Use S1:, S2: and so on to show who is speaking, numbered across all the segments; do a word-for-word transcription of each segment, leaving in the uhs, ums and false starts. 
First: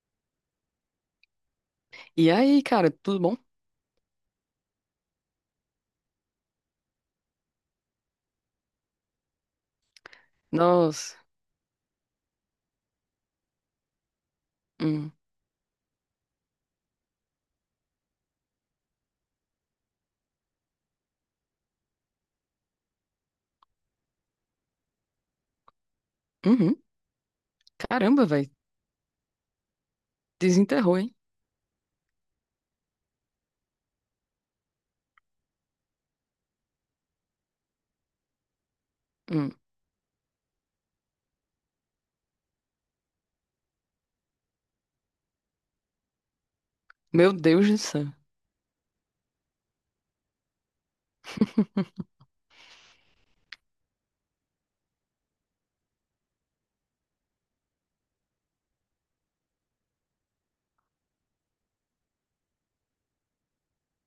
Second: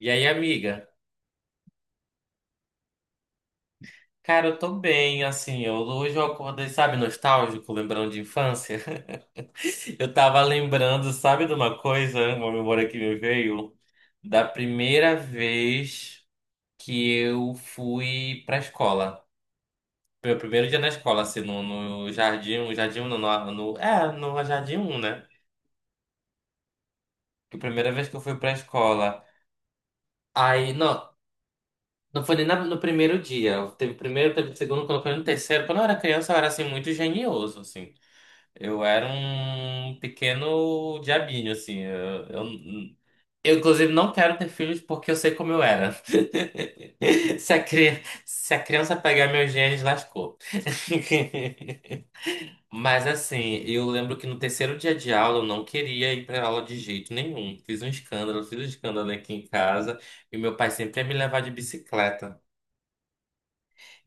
S1: E aí, amiga?
S2: E aí, cara, tudo bom?
S1: Cara, eu tô bem, assim, eu, hoje eu acordei, sabe, nostálgico, lembrando de infância. Eu tava lembrando,
S2: Nossa.
S1: sabe, de uma coisa, uma memória que me veio, da
S2: Hum.
S1: primeira vez que eu fui pra escola. Meu primeiro dia na escola, assim, no, no jardim, no jardim, um, no, no, no- é, no jardim um, né?
S2: Uhum.
S1: Que a primeira vez que eu
S2: Caramba,
S1: fui
S2: velho.
S1: pra escola. Aí,
S2: Desenterrou,
S1: não,
S2: hein?
S1: não foi nem na- no primeiro dia. Teve primeiro, teve segundo, quando foi no terceiro. Quando eu era criança, eu era, assim, muito genioso, assim. Eu era
S2: Hum.
S1: um pequeno diabinho, assim. Eu, eu, eu, inclusive, não quero ter filhos porque eu sei como eu era.
S2: Meu
S1: Se a,
S2: Deus do
S1: cri-
S2: céu.
S1: se a criança pegar meus genes, lascou. Mas, assim, eu lembro que no terceiro dia de aula eu não queria ir pra aula de jeito nenhum. Fiz um escândalo, fiz um escândalo aqui em casa e meu pai sempre ia me levar de bicicleta.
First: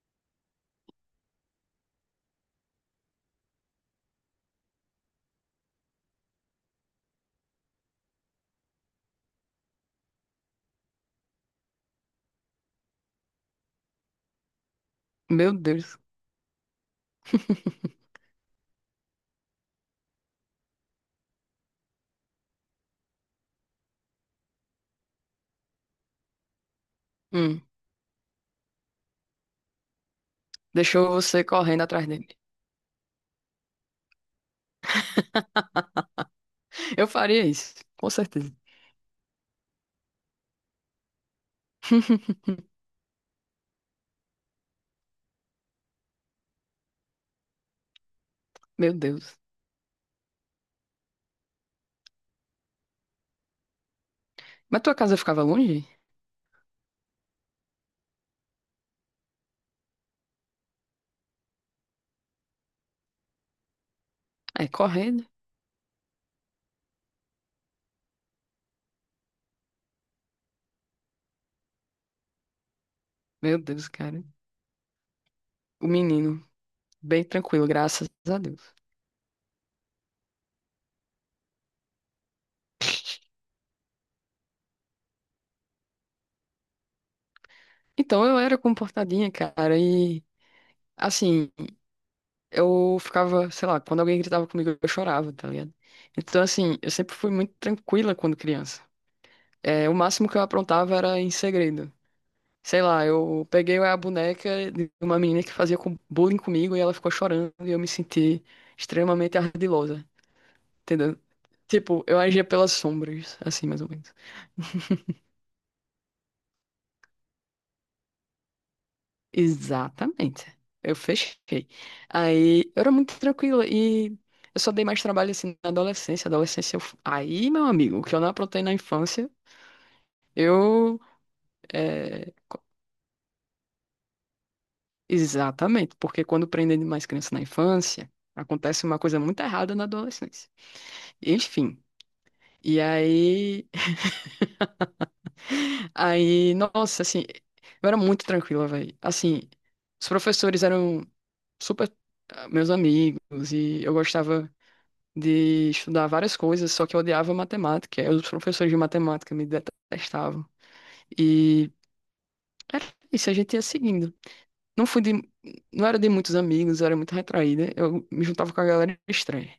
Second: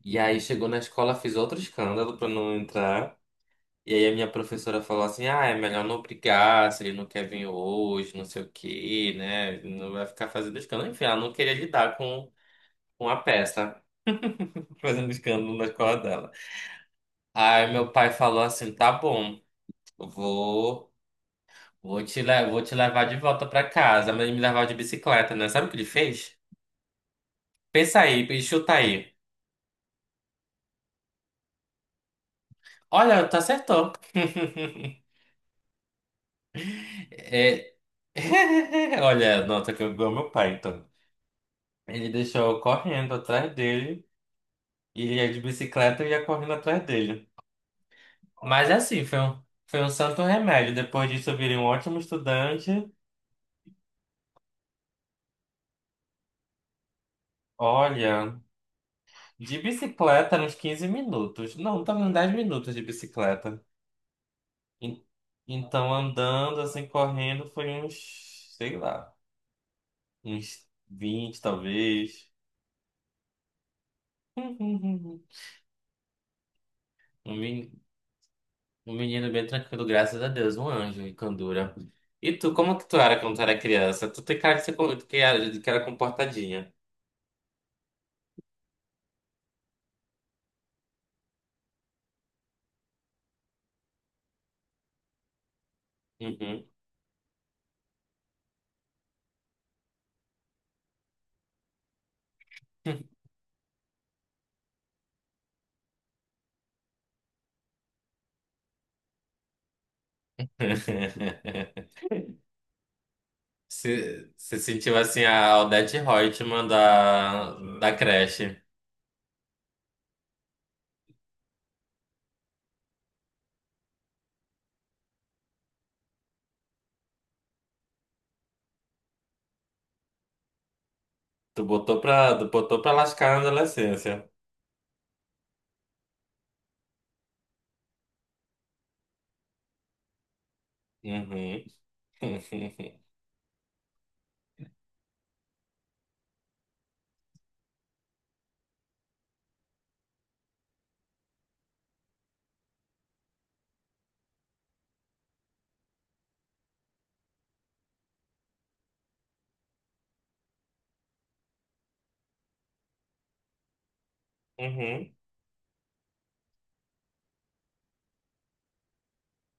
S1: E aí chegou na escola, fiz outro escândalo pra não entrar. E aí a minha professora falou assim, ah, é melhor não brigar, se ele não quer vir hoje, não sei o quê, né? Não vai ficar fazendo escândalo. Enfim, ela não queria lidar com, com a peça, fazendo
S2: Meu
S1: escândalo na escola
S2: Deus.
S1: dela. Aí meu pai falou assim, tá bom, eu vou, vou te, le- vou te levar de volta pra casa, mas ele me levar de bicicleta, né? Sabe o que ele fez?
S2: Hum.
S1: Pensa aí, e chuta aí.
S2: Deixou você correndo atrás dele.
S1: Olha, tu acertou.
S2: Eu faria
S1: É...
S2: isso, com certeza.
S1: Olha, nota que eu amo meu pai, então. Ele deixou eu correndo atrás dele. E ia de bicicleta e ia correndo atrás dele. Mas
S2: Meu
S1: assim, foi
S2: Deus.
S1: um, foi um santo remédio. Depois disso, eu virei um ótimo estudante.
S2: Mas tua casa ficava longe?
S1: Olha, de bicicleta eram uns quinze minutos. Não, tava uns dez minutos de bicicleta.
S2: Aí,
S1: En-
S2: correndo.
S1: Então, andando, assim, correndo, foi uns, sei lá, uns vinte talvez.
S2: Meu Deus, cara. O menino, bem
S1: Um
S2: tranquilo,
S1: men-
S2: graças a Deus.
S1: um menino bem tranquilo, graças a Deus, um anjo em candura. E tu, como que tu era quando tu era criança? Tu tem cara de ser co- que era, de que era comportadinha.
S2: Então eu era comportadinha, cara, e assim. Eu ficava, sei lá, quando alguém gritava comigo, eu chorava, tá ligado? Então,
S1: Uhum.
S2: assim, eu sempre fui muito tranquila quando criança. É, o máximo que eu aprontava era em segredo. Sei lá, eu peguei a boneca de uma menina que fazia com- bullying comigo e ela ficou chorando e eu me senti extremamente ardilosa, entendeu? Tipo, eu agia pelas sombras, assim, mais ou menos.
S1: Se, se sentiu assim a Odete Reutemann da, da creche.
S2: Exatamente. Eu fechei. Aí eu era muito tranquila e eu só dei mais trabalho assim na adolescência. Adolescência, eu... f- aí, meu amigo, o que eu não aprontei na infância, eu.
S1: Tu botou
S2: é,
S1: pra, tu botou pra lascar na adolescência.
S2: Exatamente, porque quando prendem demais criança na infância, acontece uma coisa muito errada na adolescência.
S1: Uhum.
S2: Enfim. E aí. Aí, nossa, assim, eu era muito tranquila, velho. Assim, os professores eram super ah, meus amigos e eu gostava de estudar várias coisas, só que eu odiava matemática. Aí os professores de matemática me detestavam. E era isso, a gente ia seguindo. Não fui
S1: Uhum.
S2: de, não era de muitos amigos, eu era muito retraída. Eu me juntava com a galera estranha.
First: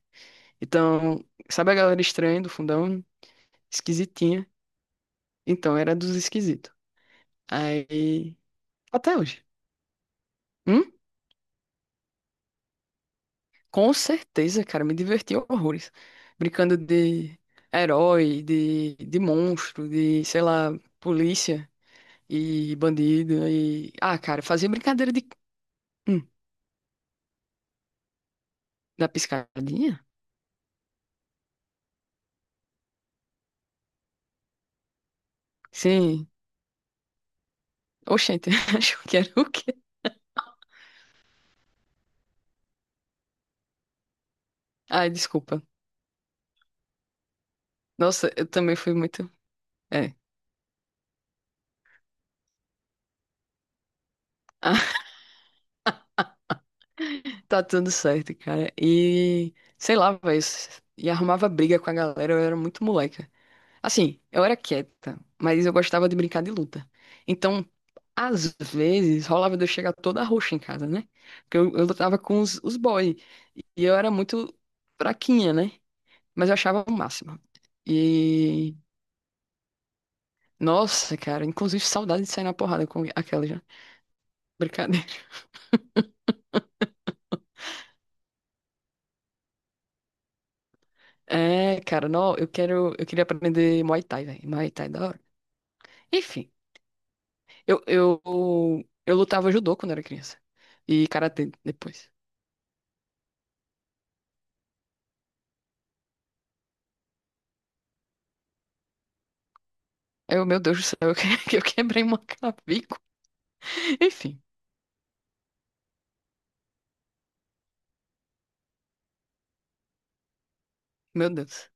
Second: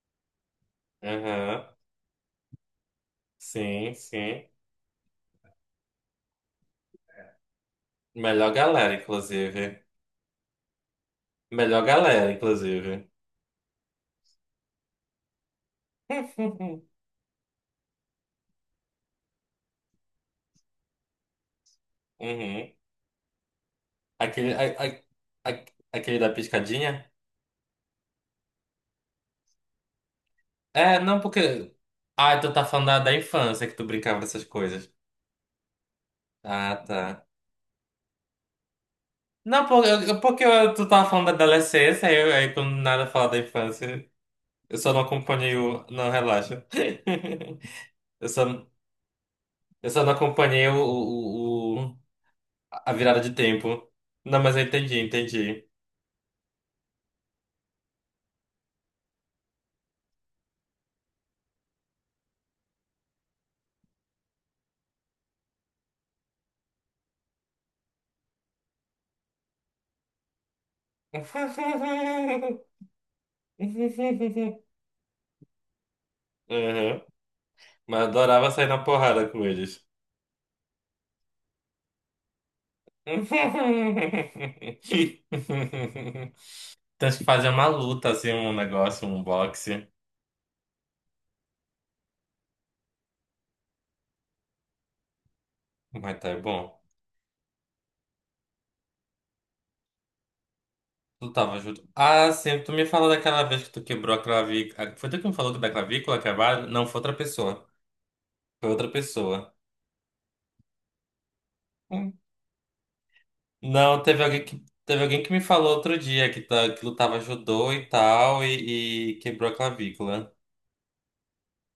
S2: Então,
S1: Uhum.
S2: sabe a galera estranha do fundão?
S1: Sim,
S2: Esquisitinha.
S1: sim.
S2: Então, era dos esquisitos. Aí,
S1: Melhor galera,
S2: até hoje.
S1: inclusive.
S2: Hum?
S1: Melhor galera, inclusive.
S2: Com certeza, cara, me diverti horrores. Brincando de herói, de, de monstro, de, sei lá, polícia
S1: Uhum.
S2: e bandido e ah, cara,
S1: Aquele,
S2: fazia
S1: a- a-
S2: brincadeira de
S1: a- aquele
S2: hum,
S1: da piscadinha?
S2: da piscadinha?
S1: É, não, porque. Ah, tu tá falando da, da infância que tu brincava dessas coisas.
S2: Sim.
S1: Ah, tá.
S2: Oxente, acho que era o
S1: Não,
S2: quê?
S1: por- eu- porque eu- tu tava falando da adolescência, aí, eu- aí quando nada fala da infância, eu só não
S2: Ai,
S1: acompanhei
S2: desculpa.
S1: o. Não, relaxa. Eu
S2: Nossa,
S1: só,
S2: eu também fui muito.
S1: eu só não
S2: É.
S1: acompanhei o, o- o- a virada de tempo. Não, mas eu entendi,
S2: Ah,
S1: entendi.
S2: tá tudo certo, cara. E sei lá, velho. E arrumava briga com a galera, eu era muito moleca. Assim, eu era quieta, mas eu gostava de brincar de luta. Então, às vezes, rolava de eu chegar toda roxa em casa, né? Porque eu, eu lutava com os, os boys. E eu era muito fraquinha, né? Mas eu achava o
S1: Uhum.
S2: máximo.
S1: Mas eu adorava sair
S2: E.
S1: na porrada com eles.
S2: Nossa, cara, inclusive saudade de sair na porrada com aquela já. Brincadeira.
S1: Tem que fazer uma luta, assim, um negócio, um boxe.
S2: É, cara, não, eu quero. Eu queria aprender Muay Thai, velho. Muay Thai é da hora.
S1: Mas tá é
S2: Enfim,
S1: bom.
S2: eu, eu, eu lutava judô quando era criança. E
S1: Tu
S2: karatê
S1: tava junto.
S2: depois.
S1: Ah, sim, tu me falou daquela vez que tu quebrou a clavícula. ah, Foi tu que me falou da clavícula quebrada? Não, foi outra pessoa. Foi outra pessoa.
S2: Aí eu, meu Deus do céu, eu, que- eu quebrei
S1: Hum.
S2: uma clavícula.
S1: Não, teve
S2: Enfim,
S1: alguém que, teve alguém que me falou outro dia que, tá, que lutava judô e tal e, e quebrou a clavícula.
S2: meu Deus.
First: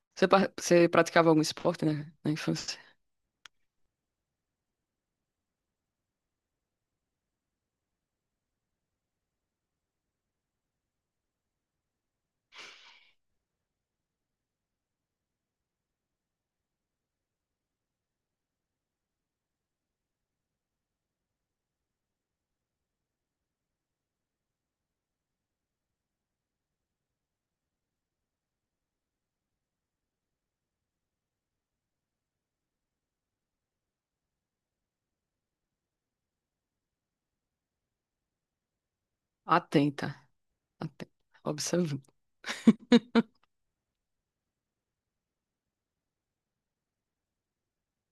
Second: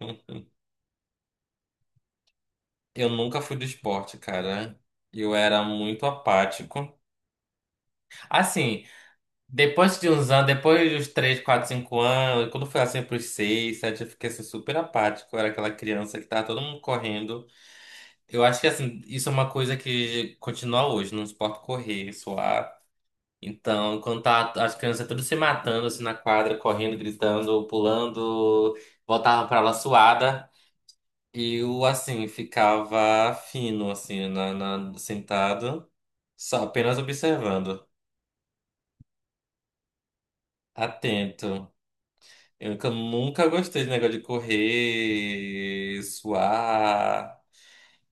S1: Hum.
S2: Você, pa- você praticava algum esporte na, na infância?
S1: Eu nunca fui do esporte, cara. Eu era muito apático. Assim, depois de uns anos, depois dos três quatro cinco anos, quando foi assim pros seis sete eu fiquei assim, super apático. Eu era aquela criança que tava todo mundo correndo. Eu acho que assim, isso é uma coisa que continua hoje, não suporta correr, suar. Então, quando tá as crianças todas se matando assim na quadra, correndo, gritando, pulando, voltavam pra aula suada, eu assim ficava fino assim na, na- sentado, só apenas observando,
S2: Atenta, atenta.
S1: atento.
S2: Observando.
S1: Eu nunca nunca gostei de negócio de correr, suar.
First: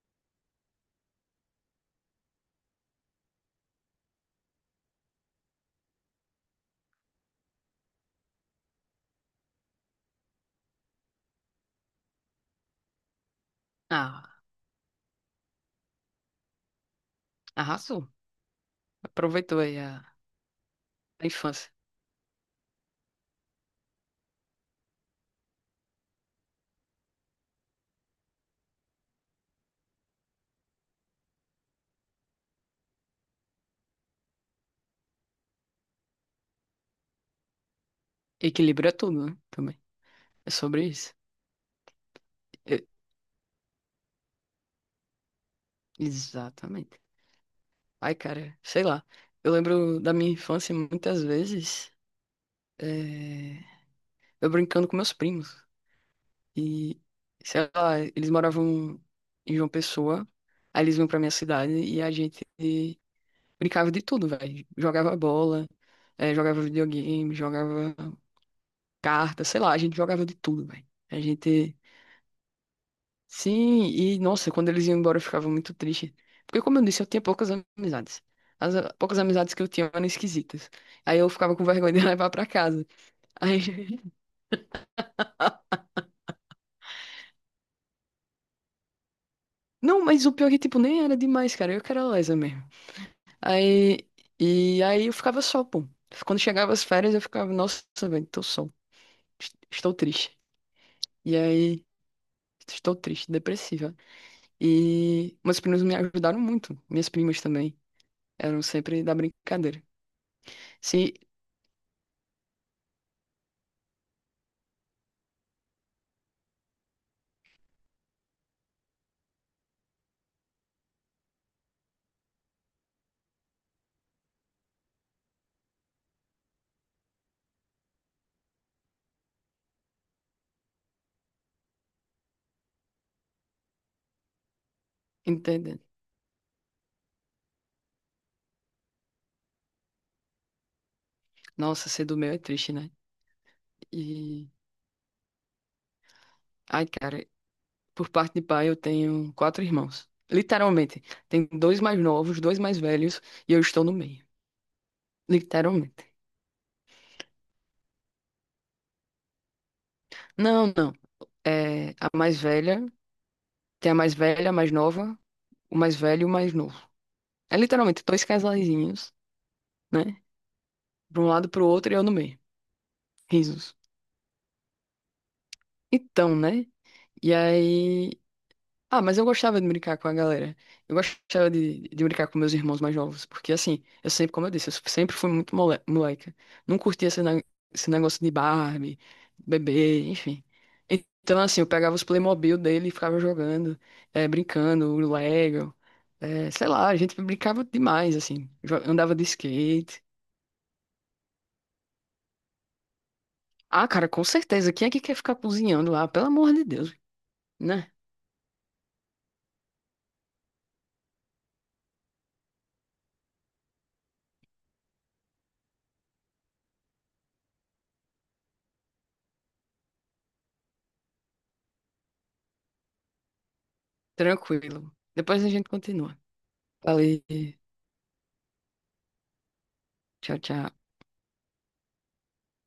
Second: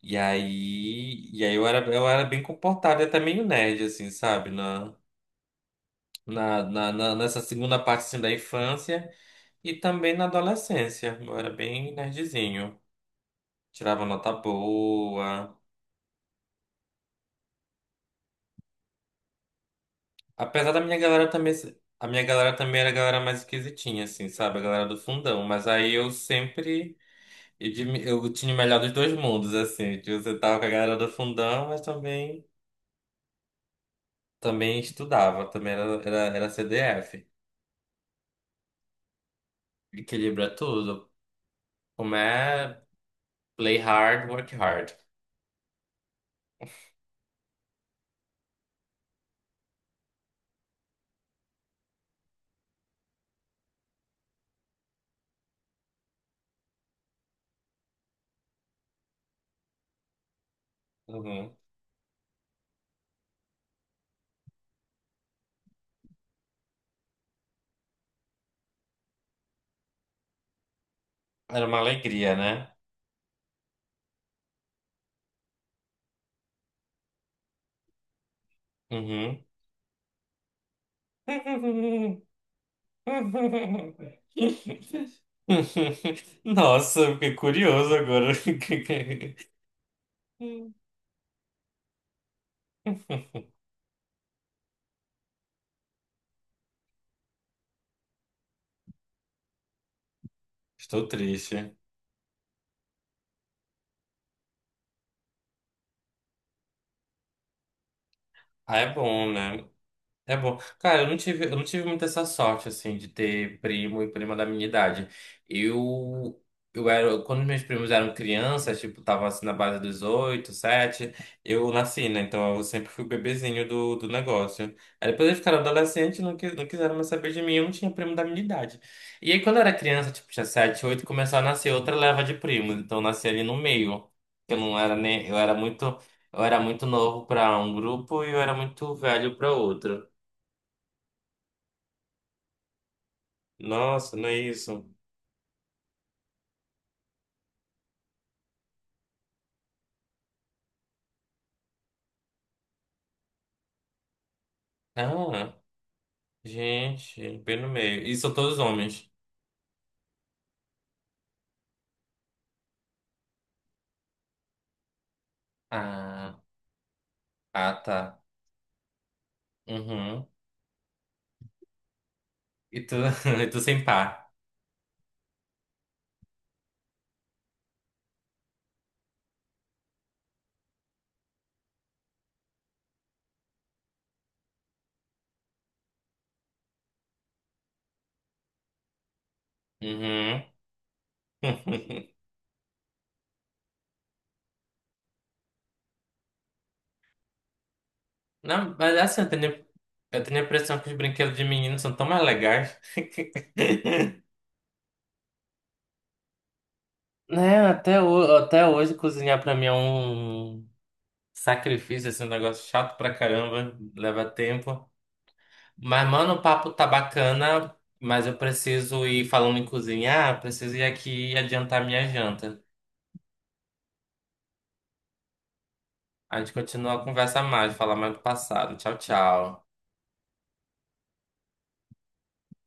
S1: E aí, e aí eu era, eu era bem comportado e até meio nerd, assim, sabe? Na, na, na, na- nessa segunda parte, assim, da infância e também na adolescência. Eu era bem nerdzinho. Tirava nota
S2: Ah,
S1: boa.
S2: arrasou. Aproveitou aí a,
S1: Apesar da minha
S2: a
S1: galera também...
S2: infância.
S1: se- A minha galera também era a galera mais esquisitinha, assim, sabe? A galera do fundão. Mas aí eu sempre. E de, eu tinha o melhor dos dois mundos, assim. Que você tava com a galera do fundão, mas também, também estudava, também era, era, era C D F.
S2: Equilíbrio é tudo, né? Também. É
S1: Equilibra
S2: sobre
S1: tudo.
S2: isso.
S1: Como é
S2: Eu-
S1: play hard, work hard.
S2: Exatamente. Ai, cara, sei lá. Eu lembro da minha infância muitas vezes, eh, eu brincando com meus primos. E, sei lá, eles moravam em João Pessoa, aí eles vinham pra minha
S1: Uhum.
S2: cidade e a gente brincava de tudo, velho. Jogava bola, eh, jogava videogame, jogava carta, sei lá, a gente jogava de tudo, velho. A
S1: Era uma
S2: gente.
S1: alegria, né?
S2: Sim, e nossa, quando eles iam embora eu ficava muito triste. Porque, como eu disse, eu tinha poucas amizades. As ah, poucas
S1: Uhum.
S2: amizades que eu tinha eram esquisitas. Aí eu ficava com vergonha de levar pra casa. Aí...
S1: Nossa, eu fiquei curioso agora.
S2: Não, mas o pior é que, tipo, nem era demais, cara. Eu que era lesa mesmo. Aí... E aí eu ficava só, pô. Quando chegava as férias, eu ficava, nossa, velho, tô só. Est- Estou triste.
S1: Estou
S2: E
S1: triste.
S2: aí, estou triste, depressiva. E meus primos me ajudaram muito. Minhas primas também. Eram
S1: Ah, é
S2: sempre da
S1: bom, né?
S2: brincadeira.
S1: É bom. Cara, eu
S2: Se
S1: não tive, eu não tive muita essa sorte, assim, de ter primo e prima da minha idade. Eu, eu era, quando meus primos eram crianças, tipo, tava assim na base dos oito, sete, eu nasci, né? Então eu sempre fui o bebezinho do, do negócio. Aí depois eles ficaram adolescentes, não, quis- não quiseram mais saber de mim, eu não tinha primo da minha idade. E aí quando eu era criança, tipo, tinha sete, oito, começou a nascer outra leva de primos. Então eu nasci ali no meio. Eu não era nem, eu era
S2: entende?
S1: muito, eu era muito novo para um grupo e eu era muito velho para outro.
S2: Nossa, ser do meu é triste, né?
S1: Nossa, não é
S2: E.
S1: isso.
S2: Ai, cara, por parte de pai eu tenho quatro irmãos. Literalmente. Tem dois mais novos, dois mais velhos e eu estou no meio.
S1: Ah,
S2: Literalmente.
S1: gente, bem no meio. E são todos homens.
S2: Não, não. É a mais velha, tem a mais velha, a mais nova, o mais velho e o
S1: Ah,
S2: mais novo. É
S1: ah,
S2: literalmente
S1: tá.
S2: dois casalzinhos, né?
S1: Uhum.
S2: De um lado pro outro e eu no meio.
S1: E tu, e tu
S2: Risos.
S1: sem par.
S2: Então, né? E aí. Ah, mas eu gostava de brincar com a galera. Eu gostava de, de brincar com meus irmãos mais novos. Porque, assim, eu sempre, como eu disse, eu sempre fui muito mole- moleca. Não curtia esse, ne- esse negócio de Barbie, bebê,
S1: Uhum.
S2: enfim. Então, assim, eu pegava os Playmobil dele e ficava jogando, eh, brincando, o Lego. Eh, sei lá, a gente brincava demais, assim. Jo-
S1: Não, mas é
S2: Andava
S1: assim,
S2: de
S1: eu tenho,
S2: skate.
S1: eu tenho a impressão que os brinquedos de menino são tão mais legais.
S2: Ah, cara, com certeza. Quem é que quer ficar cozinhando lá? Pelo amor de Deus,
S1: Né,
S2: né?
S1: até, ho- até hoje cozinhar pra mim é um sacrifício, assim, um negócio chato pra caramba, leva tempo. Mas, mano, o papo tá bacana, mas eu preciso ir falando em cozinhar, preciso ir aqui e adiantar minha janta.
S2: Tranquilo. Depois a gente continua.
S1: A gente continua a
S2: Falei.
S1: conversa mais, falar mais do passado. Tchau, tchau.
S2: Tchau, tchau.